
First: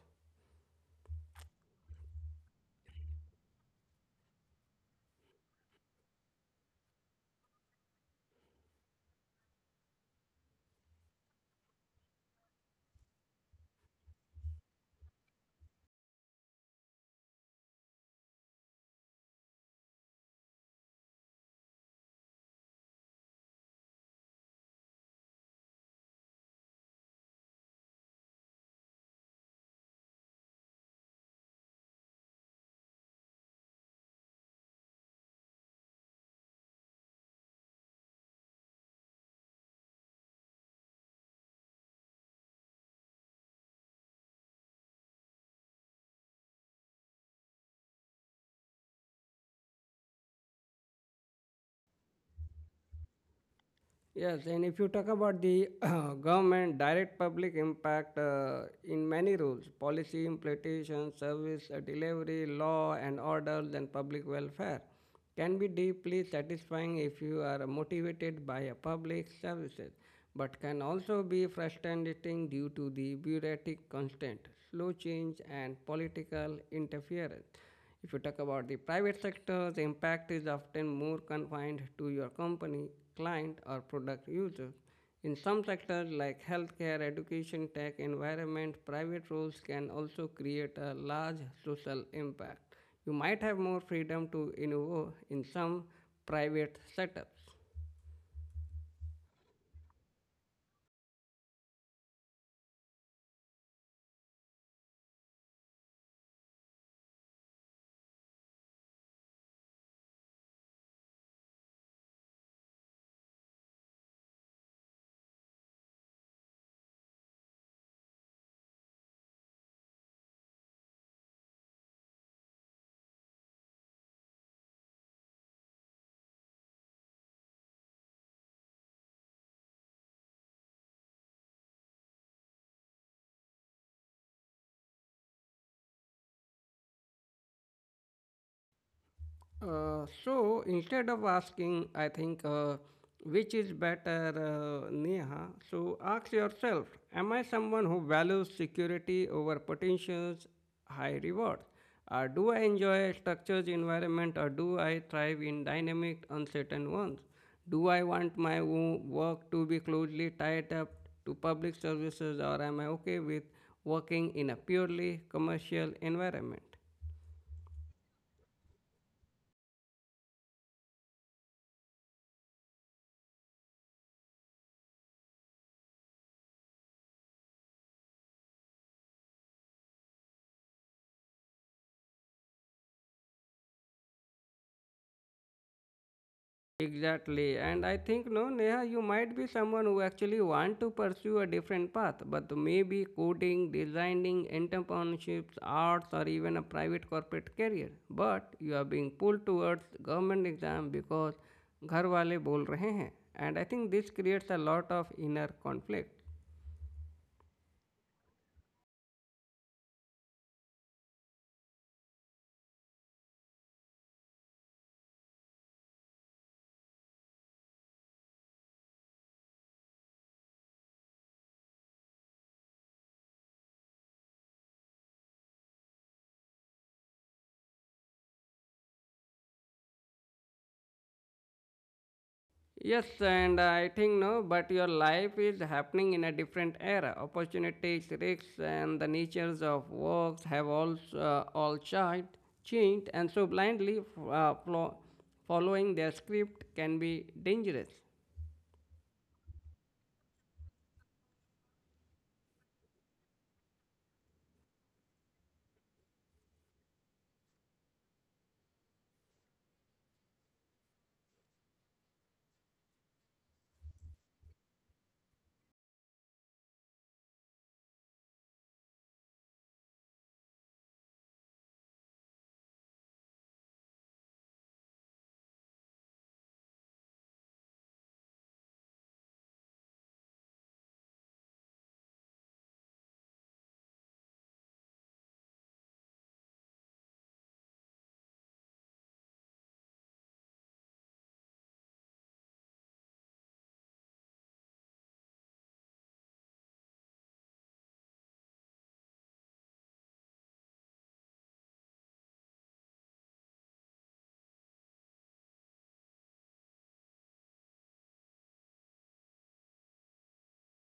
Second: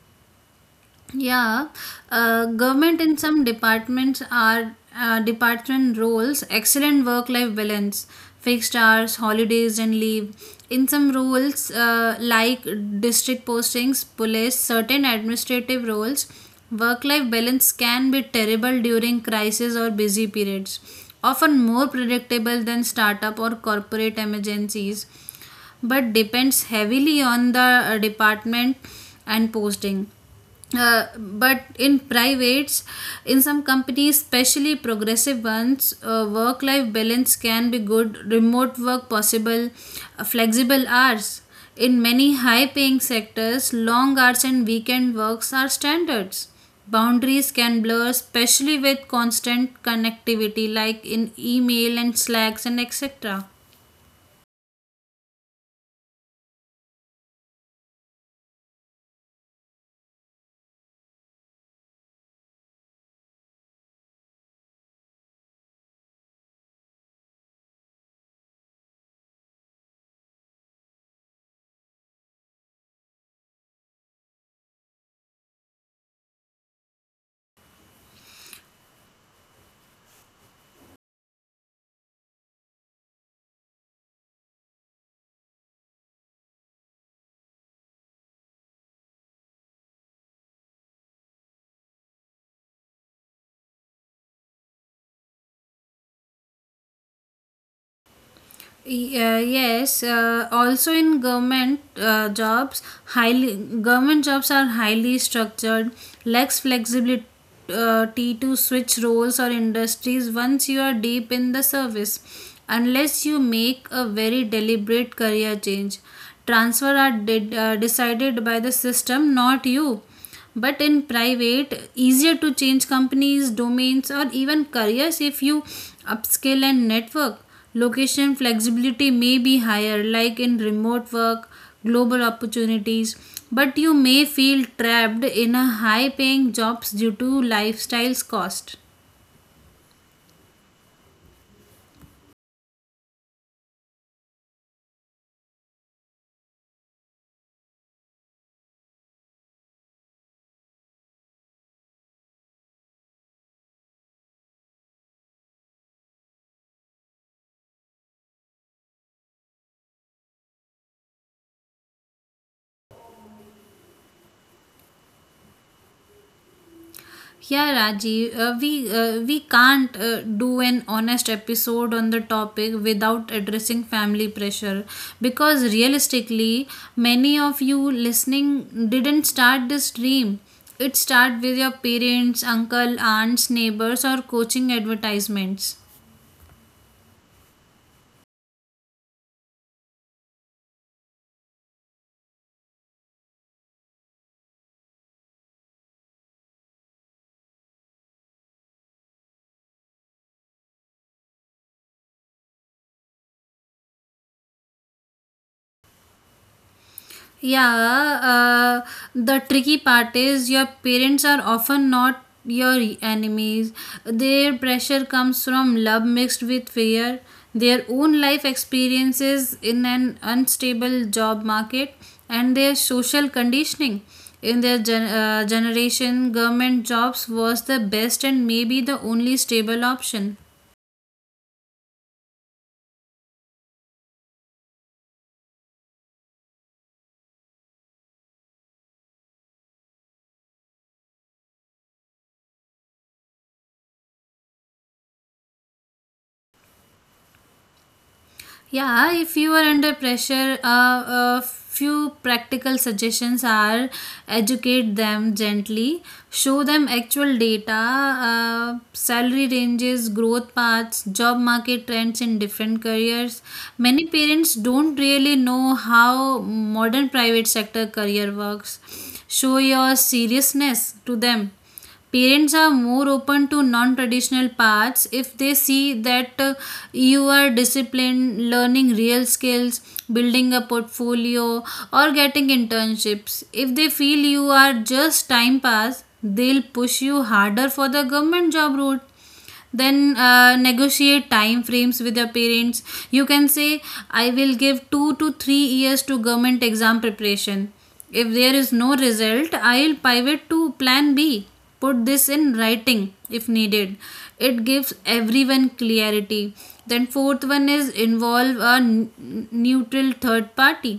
Speaker 1: Yeah, uh, government in some departments are uh, department roles, excellent work life balance, fixed hours, holidays, and leave. In some roles, uh, like district postings, police, certain administrative roles, work life balance can be terrible during crisis or busy periods, often more predictable than startup or corporate emergencies, but depends heavily on the uh, department and posting. Uh, but in privates, in some companies, especially progressive ones, uh, work life balance can be good, remote work possible, uh, flexible hours. In many high paying sectors, long hours and weekend works are standards. Boundaries can blur, especially with constant connectivity like in email and slacks and etc.
Speaker 2: Yes, and if you talk about the government direct public impact uh, in many rules, policy implementation, service uh, delivery, law and order, and public welfare, can be deeply satisfying if you are motivated by a public services but can also be frustrating due to the bureaucratic constant, slow change, and political interference. If you talk about the private sector, the impact is often more confined to your company, client, or product users. In some sectors like healthcare, education, tech, environment, private roles can also create a large social impact. You might have more freedom to innovate in some private setups.
Speaker 1: Yeah, yes. Uh, also, in government uh, jobs, highly government jobs are highly structured, lacks flexibility uh, to switch roles or industries once you are deep in the service, unless you make a very deliberate career change. Transfer are did, uh, decided by the system, not you. But in private, easier to change companies, domains, or even careers if you upskill and network. Location flexibility may be higher, like in remote work, global opportunities. But you may feel trapped in a high paying jobs due to lifestyles cost.
Speaker 2: Uh, so instead of asking, I think, uh, which is better, uh, Neha, so ask yourself, am I someone who values security over potentials, high rewards? Uh, do I enjoy a structured environment or do I thrive in dynamic, uncertain ones? Do I want my wo- work to be closely tied up to public services or am I okay with working in a purely commercial environment?
Speaker 1: Yeah, Rajiv, uh, we uh, we can't uh, do an honest episode on the topic without addressing family pressure, because realistically, many of you listening didn't start this dream. It started with your parents, uncle, aunts, neighbors, or coaching advertisements.
Speaker 2: Exactly, and I think no, Neha, you might be someone who actually want to pursue a different path, but maybe coding, designing, entrepreneurships, arts, or even a private corporate career. But you are being pulled towards government exam because घर वाले बोल रहे हैं, and I think this creates a lot of inner conflict.
Speaker 1: Yeah, uh, the tricky part is your parents are often not your enemies. Their pressure comes from love mixed with fear, their own life experiences in an unstable job market, and their social conditioning. In their gen- uh, generation, government jobs was the best and maybe the only stable option.
Speaker 2: Yes, and I think no, but your life is happening in a different era. Opportunities, risks, and the natures of works have all uh, all changed, changed, and so blindly uh, flo- following their script can be dangerous.
Speaker 1: Yeah, if you are under pressure, uh, a few practical suggestions are: educate them gently, show them actual data, uh, salary ranges, growth paths, job market trends in different careers. Many parents don't really know how modern private sector career works. Show your seriousness to them. Parents are more open to non-traditional paths if they see that uh, you are disciplined, learning real skills, building a portfolio, or getting internships. If they feel you are just time pass, they'll push you harder for the government job route. Then uh, negotiate time frames with your parents. You can say, I will give two to three years to government exam preparation. If there is no result, I'll pivot to plan b. Put this in writing if needed, it gives everyone clarity. Then fourth one is involve a n- neutral third party.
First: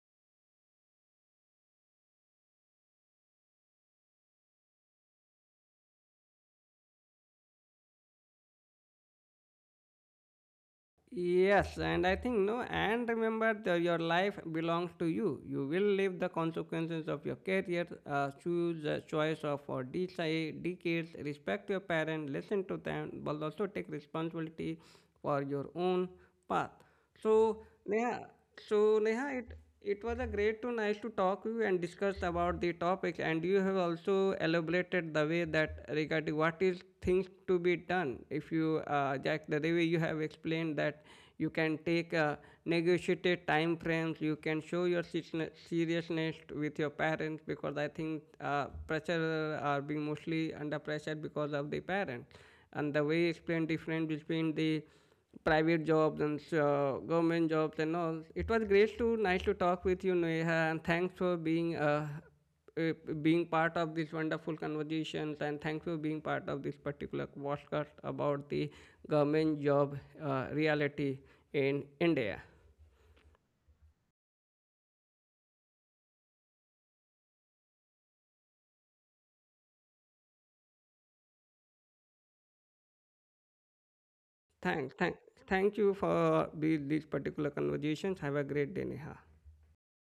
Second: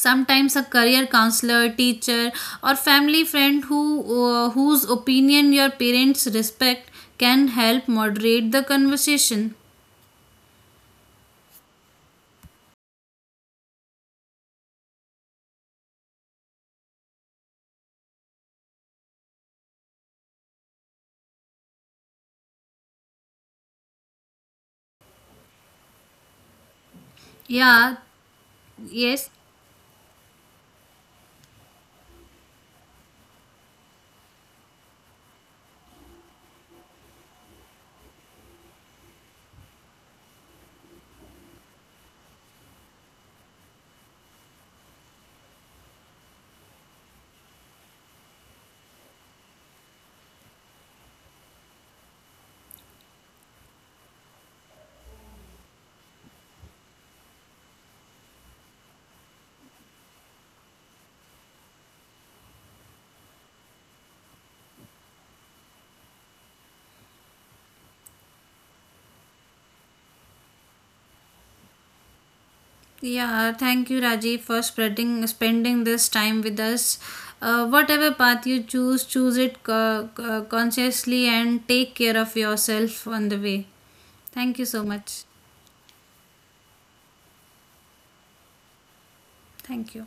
Speaker 1: Sometimes a career counselor, teacher, or family friend who uh, whose opinion your parents respect can help moderate the conversation.
Speaker 2: Yes, and I think no, and remember that your life belongs to you. You will live the consequences of your career, uh, choose the choice of for decide, decades, respect your parents, listen to them, but also take responsibility for your own path. So
Speaker 1: Yeah.
Speaker 2: Neha, so
Speaker 1: Yes.
Speaker 2: Neha, it it was a great to nice to talk you and discuss about the topic, and you have also elaborated the way that regarding what is things to be done. If you, uh, Jack, the way you have explained that you can take a negotiated time frames, you can show your seriousne- seriousness with your parents because I think uh, pressure are being mostly under pressure because of the parents, and the way you explain difference between the private jobs and uh, government jobs and all. It was great to nice to talk with you, Neha, and thanks for being uh, uh, being part of this wonderful conversations and thanks for being part of this particular podcast about the government job uh, reality in India.
Speaker 1: Yeah, thank you Rajiv for spreading spending this time with us. Uh, whatever path you choose, choose it co- co- consciously and take care of yourself on the way. Thank you so
Speaker 2: Thanks, thank,
Speaker 1: much.
Speaker 2: Thank you for the, these particular conversations. Have a great day, Neha.
Speaker 1: Thank you.